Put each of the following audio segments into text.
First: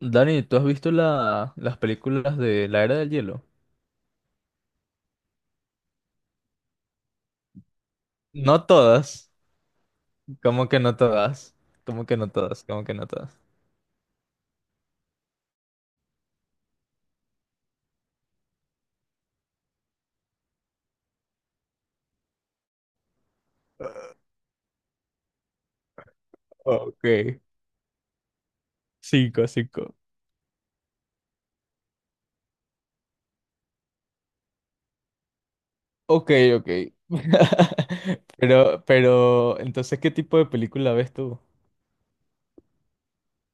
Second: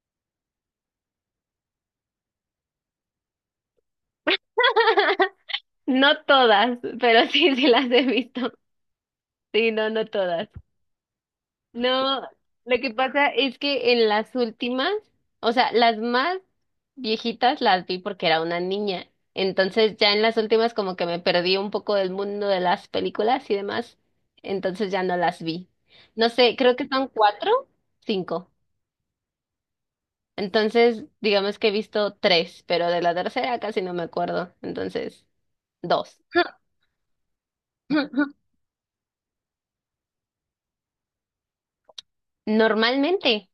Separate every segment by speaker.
Speaker 1: Dani, ¿tú has visto las películas de la Era del Hielo?
Speaker 2: No todas, pero sí, sí las he visto.
Speaker 1: No todas,
Speaker 2: Sí, no, no todas.
Speaker 1: como que no todas,
Speaker 2: No, lo
Speaker 1: como
Speaker 2: que
Speaker 1: que no
Speaker 2: pasa
Speaker 1: todas.
Speaker 2: es que en las últimas, o sea, las más viejitas las vi porque era una niña. Entonces ya en las últimas como que me perdí un poco del mundo de las películas y demás. Entonces ya no las vi. No sé, creo que
Speaker 1: Ok,
Speaker 2: son cuatro, cinco.
Speaker 1: cinco, cinco.
Speaker 2: Entonces, digamos que he visto tres, pero de la tercera casi no me acuerdo. Entonces, dos.
Speaker 1: Ok, ok. Pero, entonces, ¿qué tipo de película ves tú?
Speaker 2: Normalmente.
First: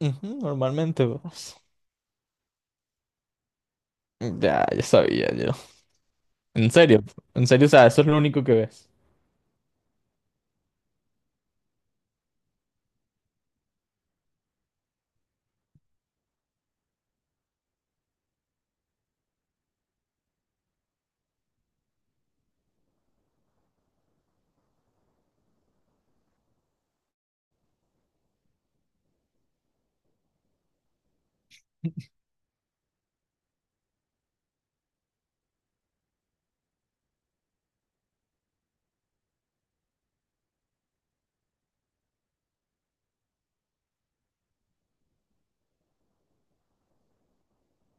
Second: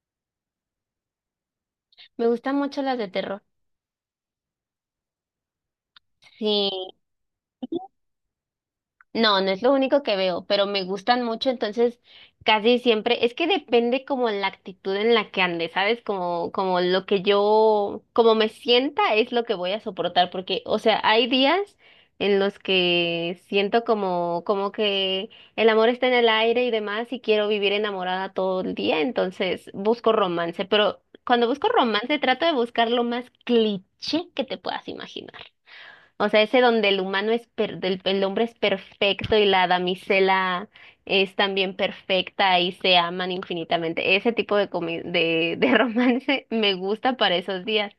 Speaker 1: Ujú, normalmente vos.
Speaker 2: Me gustan mucho las de terror.
Speaker 1: Ya, ya sabía yo. En
Speaker 2: Sí,
Speaker 1: serio, en serio, o sea, eso es lo único que ves.
Speaker 2: no, no es lo único que veo, pero me gustan mucho, entonces casi siempre, es que depende como la actitud en la que ande, ¿sabes? Como lo que yo, como me sienta es lo que voy a soportar, porque, o sea, hay días en los que siento como que el amor está en el aire y demás, y quiero vivir enamorada todo el día, entonces busco romance, pero cuando busco romance trato de buscar lo más cliché que te puedas imaginar. O sea, ese donde el hombre es perfecto y la damisela es también perfecta y se aman infinitamente. Ese tipo de romance me gusta para esos días,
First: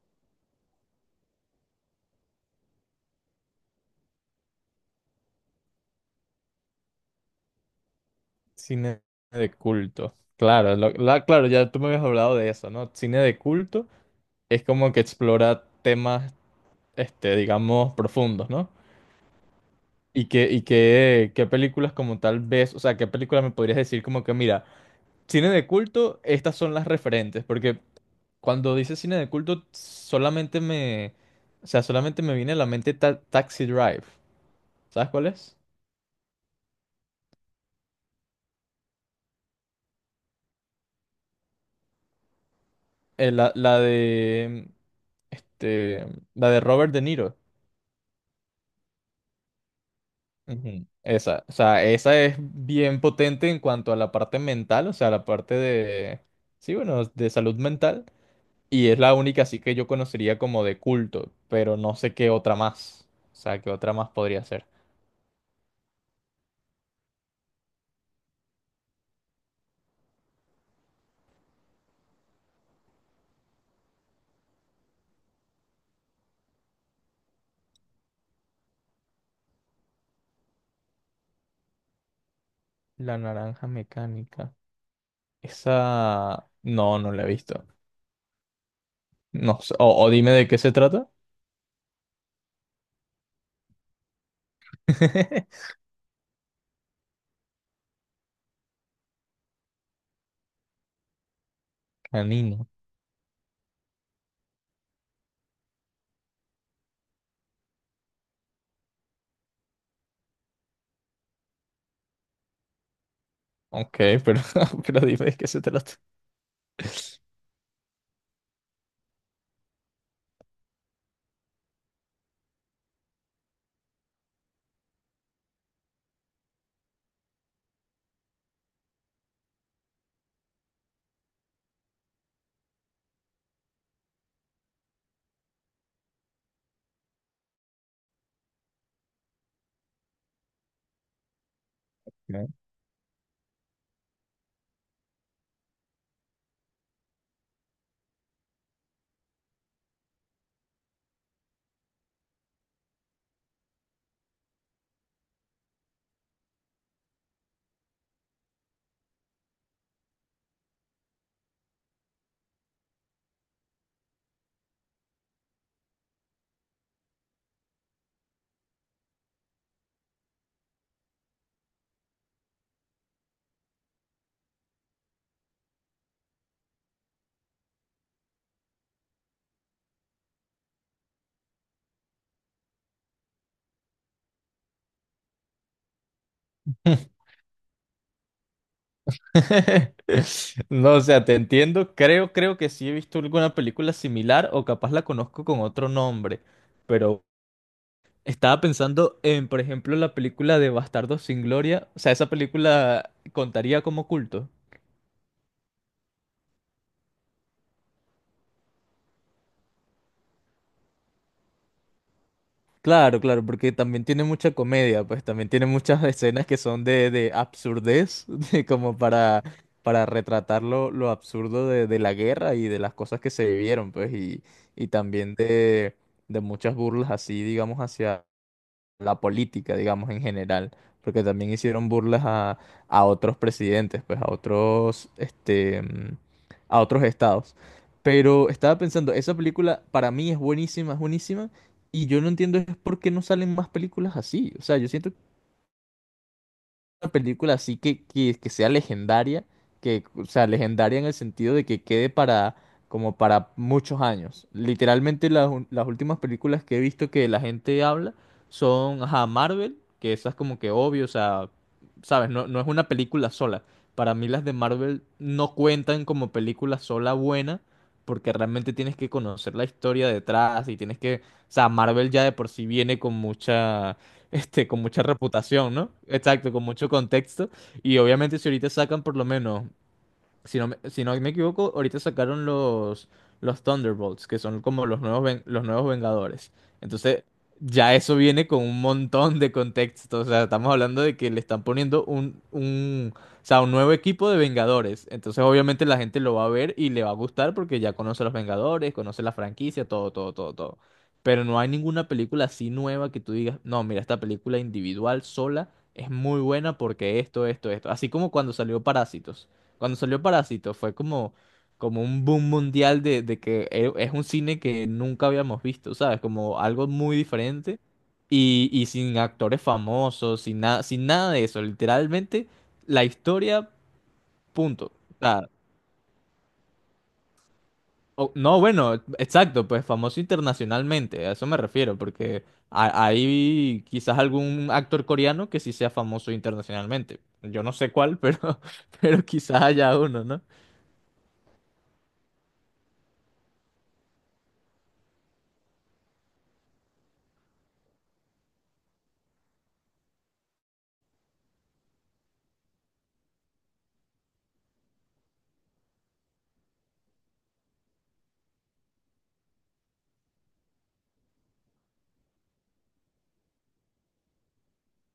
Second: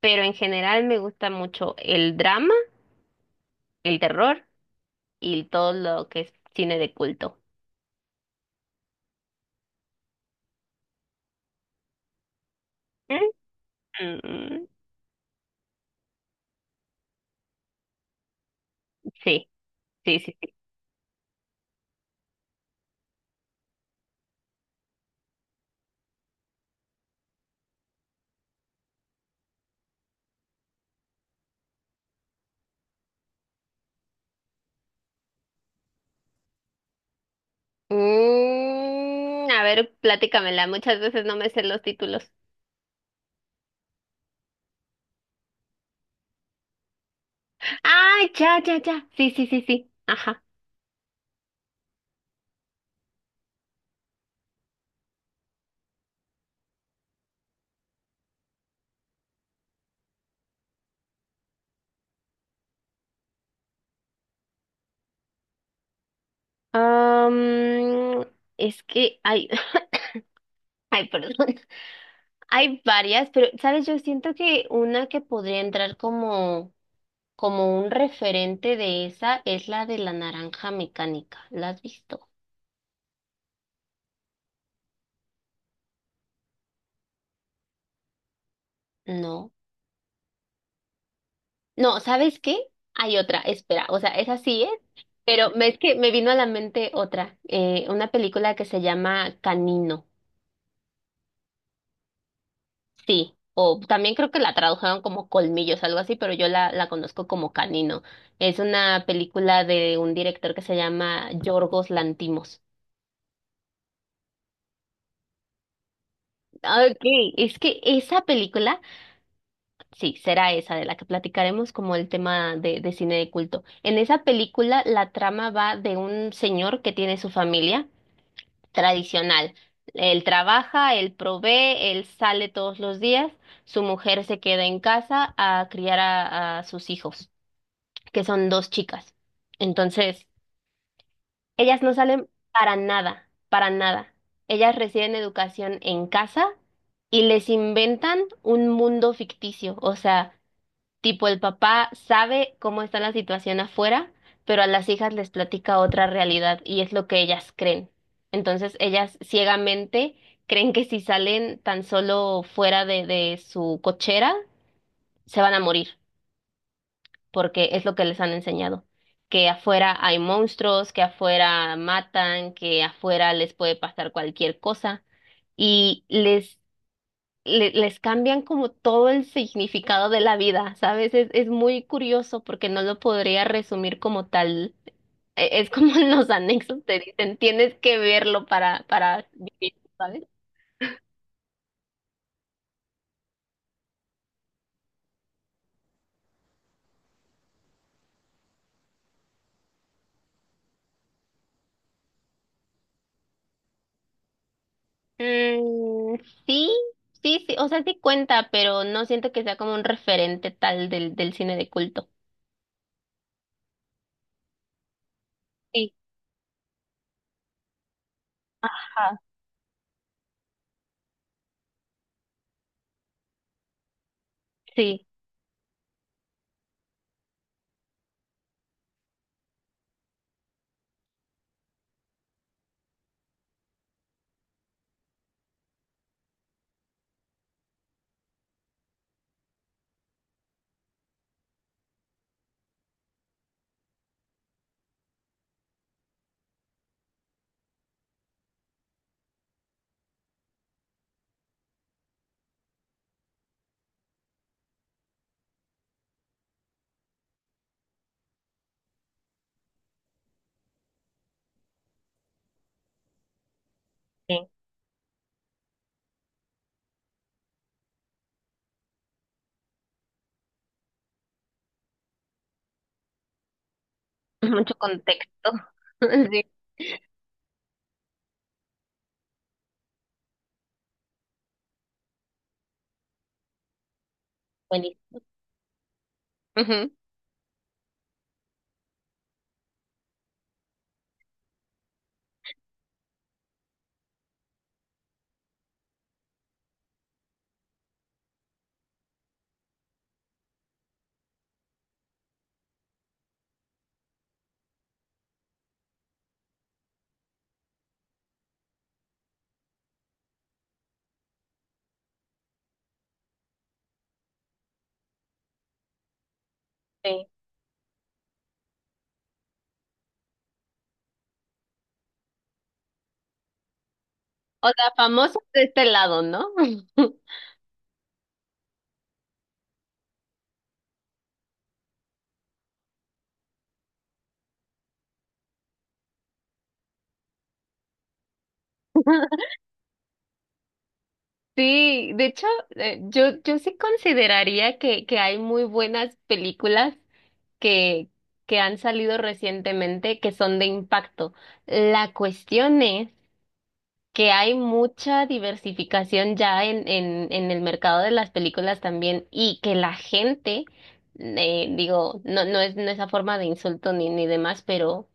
Speaker 2: pero en general me gusta mucho el drama, el terror y todo lo que es cine de culto.
Speaker 1: Cine de culto. Claro, claro, ya tú me habías hablado de eso, ¿no? Cine de culto es
Speaker 2: Mm,
Speaker 1: como que explora temas este, digamos, profundos, ¿no?
Speaker 2: sí, sí,
Speaker 1: ¿Y
Speaker 2: sí,
Speaker 1: qué,
Speaker 2: sí.
Speaker 1: qué películas como tal ves? O sea, ¿qué películas me podrías decir como que, mira, cine de culto, estas son las referentes? Porque cuando dices cine de culto, o sea, solamente me viene a la mente Taxi Drive. ¿Sabes cuál es?
Speaker 2: Mm, a ver, platícamela. Muchas veces no me sé los títulos.
Speaker 1: La de, este, la de Robert De Niro.
Speaker 2: Ah, ya, ya, ya. Sí, sí, sí, sí. Ajá.
Speaker 1: Ujú. Esa, o sea, esa es bien potente en cuanto a la parte mental, o sea, la parte de, sí, bueno, de salud mental. Y es la única así que yo conocería como de culto, pero no sé qué otra más. O sea, qué otra más podría ser.
Speaker 2: Am, es que hay, ay, perdón, hay varias, pero, ¿sabes? Yo siento que una que podría entrar como un referente de esa es la de la naranja mecánica. ¿La has visto?
Speaker 1: La naranja mecánica. Esa... No, no la he visto.
Speaker 2: No.
Speaker 1: No sé. O dime de qué se trata.
Speaker 2: No, ¿sabes qué? Hay otra, espera, o sea, esa sí es, pero es que me vino a la mente otra, una película que se llama Canino.
Speaker 1: Canino.
Speaker 2: Sí, o también creo que la tradujeron como Colmillos, algo así, pero yo la conozco como Canino. Es una película de un director que se llama Yorgos Lantimos.
Speaker 1: Ok, pero, pero dime de qué se trata.
Speaker 2: Okay, es que esa película, sí, será esa de la que platicaremos como el tema de cine de culto. En esa película la trama va de un señor que tiene su familia tradicional. Él trabaja, él provee, él sale todos los días, su mujer se queda en casa a criar a sus hijos. Que son dos chicas. Entonces, ellas no salen
Speaker 1: Ok.
Speaker 2: para nada, para nada. Ellas reciben educación en casa y les inventan un mundo ficticio. O sea, tipo el papá sabe cómo está la situación afuera, pero a las hijas les platica otra realidad y es lo que ellas creen. Entonces, ellas ciegamente creen que si salen tan solo fuera de su cochera, se van a morir. Porque es lo que les han enseñado, que afuera hay monstruos, que afuera matan, que afuera les puede pasar cualquier cosa y les cambian como todo el significado de la vida, ¿sabes? Es muy curioso porque no lo podría resumir como tal. Es como en los anexos te dicen, tienes que verlo para vivir, ¿sabes?
Speaker 1: No, o sea, te entiendo. Creo que sí he visto alguna película similar o capaz la conozco con otro nombre, pero estaba pensando en, por ejemplo, la película de Bastardos sin Gloria. O sea, esa película contaría como culto.
Speaker 2: Mm, sí, sí, sí, o sea, sí cuenta, pero no siento que sea como un referente tal del cine de culto.
Speaker 1: Claro, claro, porque también tiene mucha comedia, pues también tiene
Speaker 2: Sí.
Speaker 1: muchas escenas que son de absurdez, de como
Speaker 2: Ajá,
Speaker 1: para retratar lo absurdo de la guerra y de las cosas que se vivieron, pues, y
Speaker 2: sí,
Speaker 1: también de muchas burlas así, digamos, hacia, la política, digamos, en general, porque también hicieron burlas a otros presidentes, pues a otros, este, mm, a otros estados. Pero estaba pensando, esa película para mí es buenísima, y yo no entiendo es por qué no salen más películas así. O sea, yo siento una película así que sea legendaria, que, o sea, legendaria en el sentido de que quede para, como para muchos años. Literalmente las últimas películas que he visto que la gente habla son, ajá, Marvel, que esas como que obvio, o sea, sabes, no es una película sola. Para mí las
Speaker 2: sí.
Speaker 1: de Marvel no cuentan como película sola buena, porque realmente tienes que conocer la historia detrás y tienes que, o sea, Marvel ya de por sí viene con mucha este,
Speaker 2: Mucho
Speaker 1: con mucha
Speaker 2: contexto.
Speaker 1: reputación, ¿no?
Speaker 2: Sí,
Speaker 1: Exacto, con mucho contexto. Y obviamente si ahorita sacan por lo menos si no me equivoco, ahorita sacaron los Thunderbolts, que son como los
Speaker 2: buenísimo.
Speaker 1: nuevos, los nuevos Vengadores.
Speaker 2: Ujú,
Speaker 1: Entonces, ya eso viene con un montón de contexto. O sea, estamos hablando de que le están poniendo o sea, un nuevo equipo de Vengadores. Entonces, obviamente la gente lo va a ver y le va a gustar porque ya conoce a los Vengadores, conoce la franquicia, todo, todo, todo, todo. Pero no hay ninguna película así nueva que tú digas, no, mira, esta película individual, sola, es muy buena porque esto, esto, esto. Así como cuando salió Parásitos. Cuando salió Parásito fue como, como un boom mundial de que es un cine que nunca habíamos visto, ¿sabes? Como algo muy
Speaker 2: sí.
Speaker 1: diferente y sin actores famosos, sin nada, sin nada de eso. Literalmente la historia,
Speaker 2: O
Speaker 1: punto.
Speaker 2: sea,
Speaker 1: O
Speaker 2: famosos
Speaker 1: sea,
Speaker 2: de este lado, ¿no?
Speaker 1: no, bueno, exacto, pues famoso internacionalmente, a eso me refiero, porque hay quizás algún actor coreano que sí sea famoso internacionalmente. Yo no sé cuál, pero, pero quizás haya uno, ¿no?
Speaker 2: Sí, de hecho, yo sí consideraría que hay muy buenas películas que, que han salido recientemente que son de impacto. La cuestión es que hay mucha diversificación ya en el mercado de las películas también y que la gente, digo, no, no es a forma de insulto ni demás, pero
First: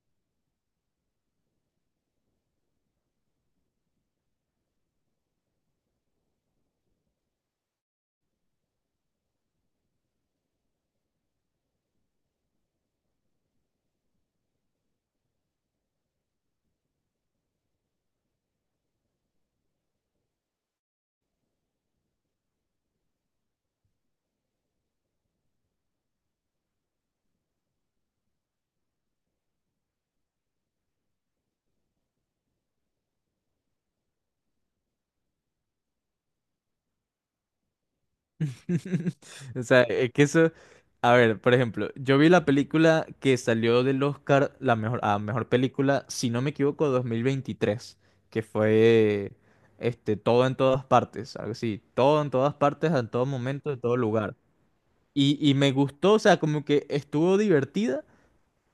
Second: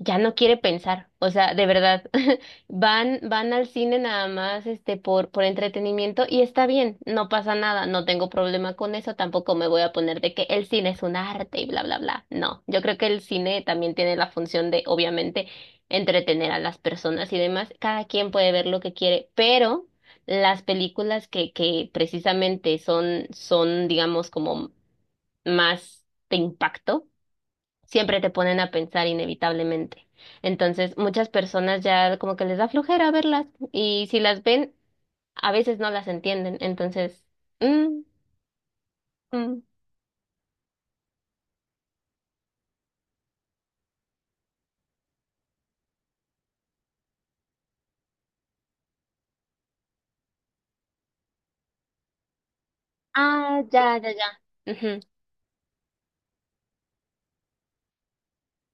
Speaker 2: ya no quiere pensar, o sea, de verdad, van al cine nada más, este, por entretenimiento y está bien, no pasa nada, no tengo problema con eso, tampoco me voy a poner de que el cine es un arte y bla, bla, bla. No, yo creo que el cine también tiene la función de, obviamente, entretener a las personas y demás, cada quien puede ver lo que quiere, pero las películas que precisamente son, digamos, como más de impacto siempre te ponen a pensar inevitablemente. Entonces, muchas personas ya como que les da flojera verlas y si las ven, a veces no las entienden. Entonces, mm, mm.
Speaker 1: O sea, es que eso. A ver, por ejemplo, yo vi la película que salió del Oscar, la mejor, a mejor película, si no me equivoco, 2023 que fue este, todo en todas partes, algo así, todo en todas partes, en todo
Speaker 2: Ah,
Speaker 1: momento, en
Speaker 2: ya,
Speaker 1: todo
Speaker 2: ya, ya.
Speaker 1: lugar.
Speaker 2: Ujú.
Speaker 1: Y me gustó, o sea, como que estuvo divertida,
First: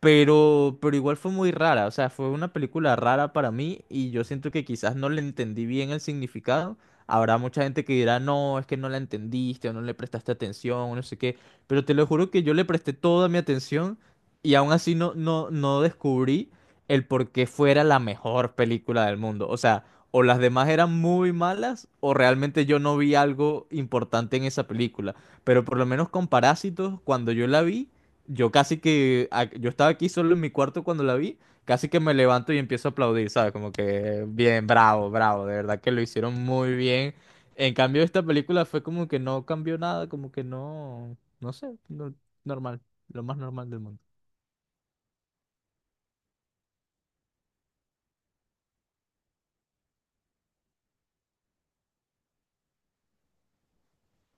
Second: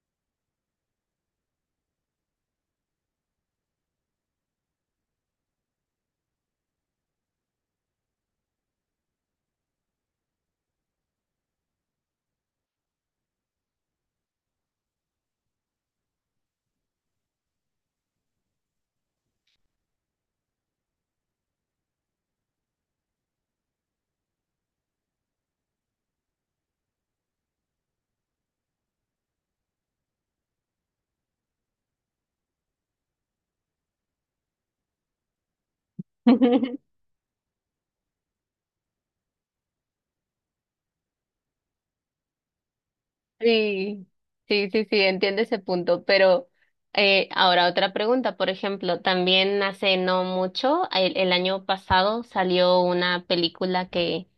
Speaker 1: pero igual fue muy rara, o sea, fue una película rara para mí y yo siento que quizás no le entendí bien el significado. Habrá mucha gente que dirá, no, es que no la entendiste o no le prestaste atención o no sé qué, pero te lo juro que yo le presté toda mi atención y aún así no descubrí el por qué fuera la mejor película del mundo. O sea, o las demás eran muy malas o realmente yo no vi algo importante en esa película. Pero por lo menos con Parásitos, cuando yo la vi... Yo casi que, yo estaba aquí solo en mi cuarto cuando la vi, casi que me levanto y empiezo a aplaudir, ¿sabes? Como que bien, bravo, bravo, de verdad que lo hicieron muy bien. En cambio, esta película fue como que no cambió nada, como que no, no sé, no- normal, lo más normal del mundo.
Speaker 2: Sí, sí, sí, sí, entiendo ese punto, pero ahora otra pregunta, por ejemplo, también hace no mucho, el año pasado salió una película que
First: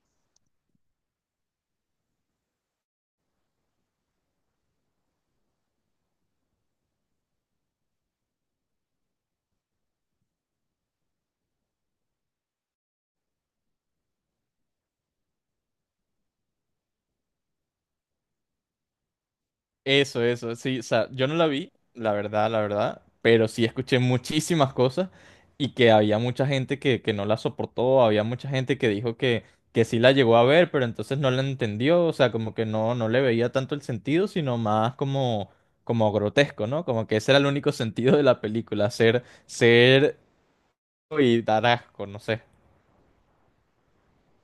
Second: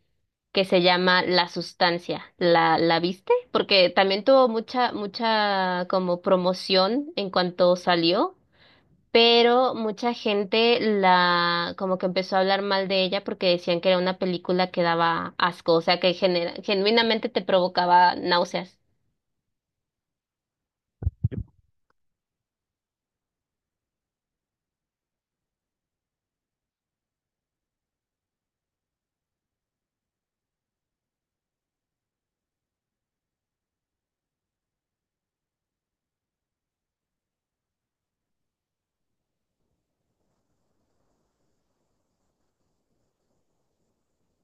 Speaker 2: que se llama La Sustancia. ¿La viste? Porque también tuvo mucha como promoción en cuanto salió, pero mucha gente la como que empezó a hablar mal de ella porque decían que era una película que daba asco, o sea que genuinamente te provocaba náuseas.
Speaker 1: Eso, sí, o sea, yo no la vi, la verdad, pero sí escuché muchísimas cosas y que había mucha gente que no la soportó, había mucha gente que dijo que sí la llegó a ver, pero entonces no la entendió, o sea, como que no, no le veía tanto el sentido, sino más como, como grotesco, ¿no? Como que ese era el único sentido de la película, ser, ser y dar asco, no sé.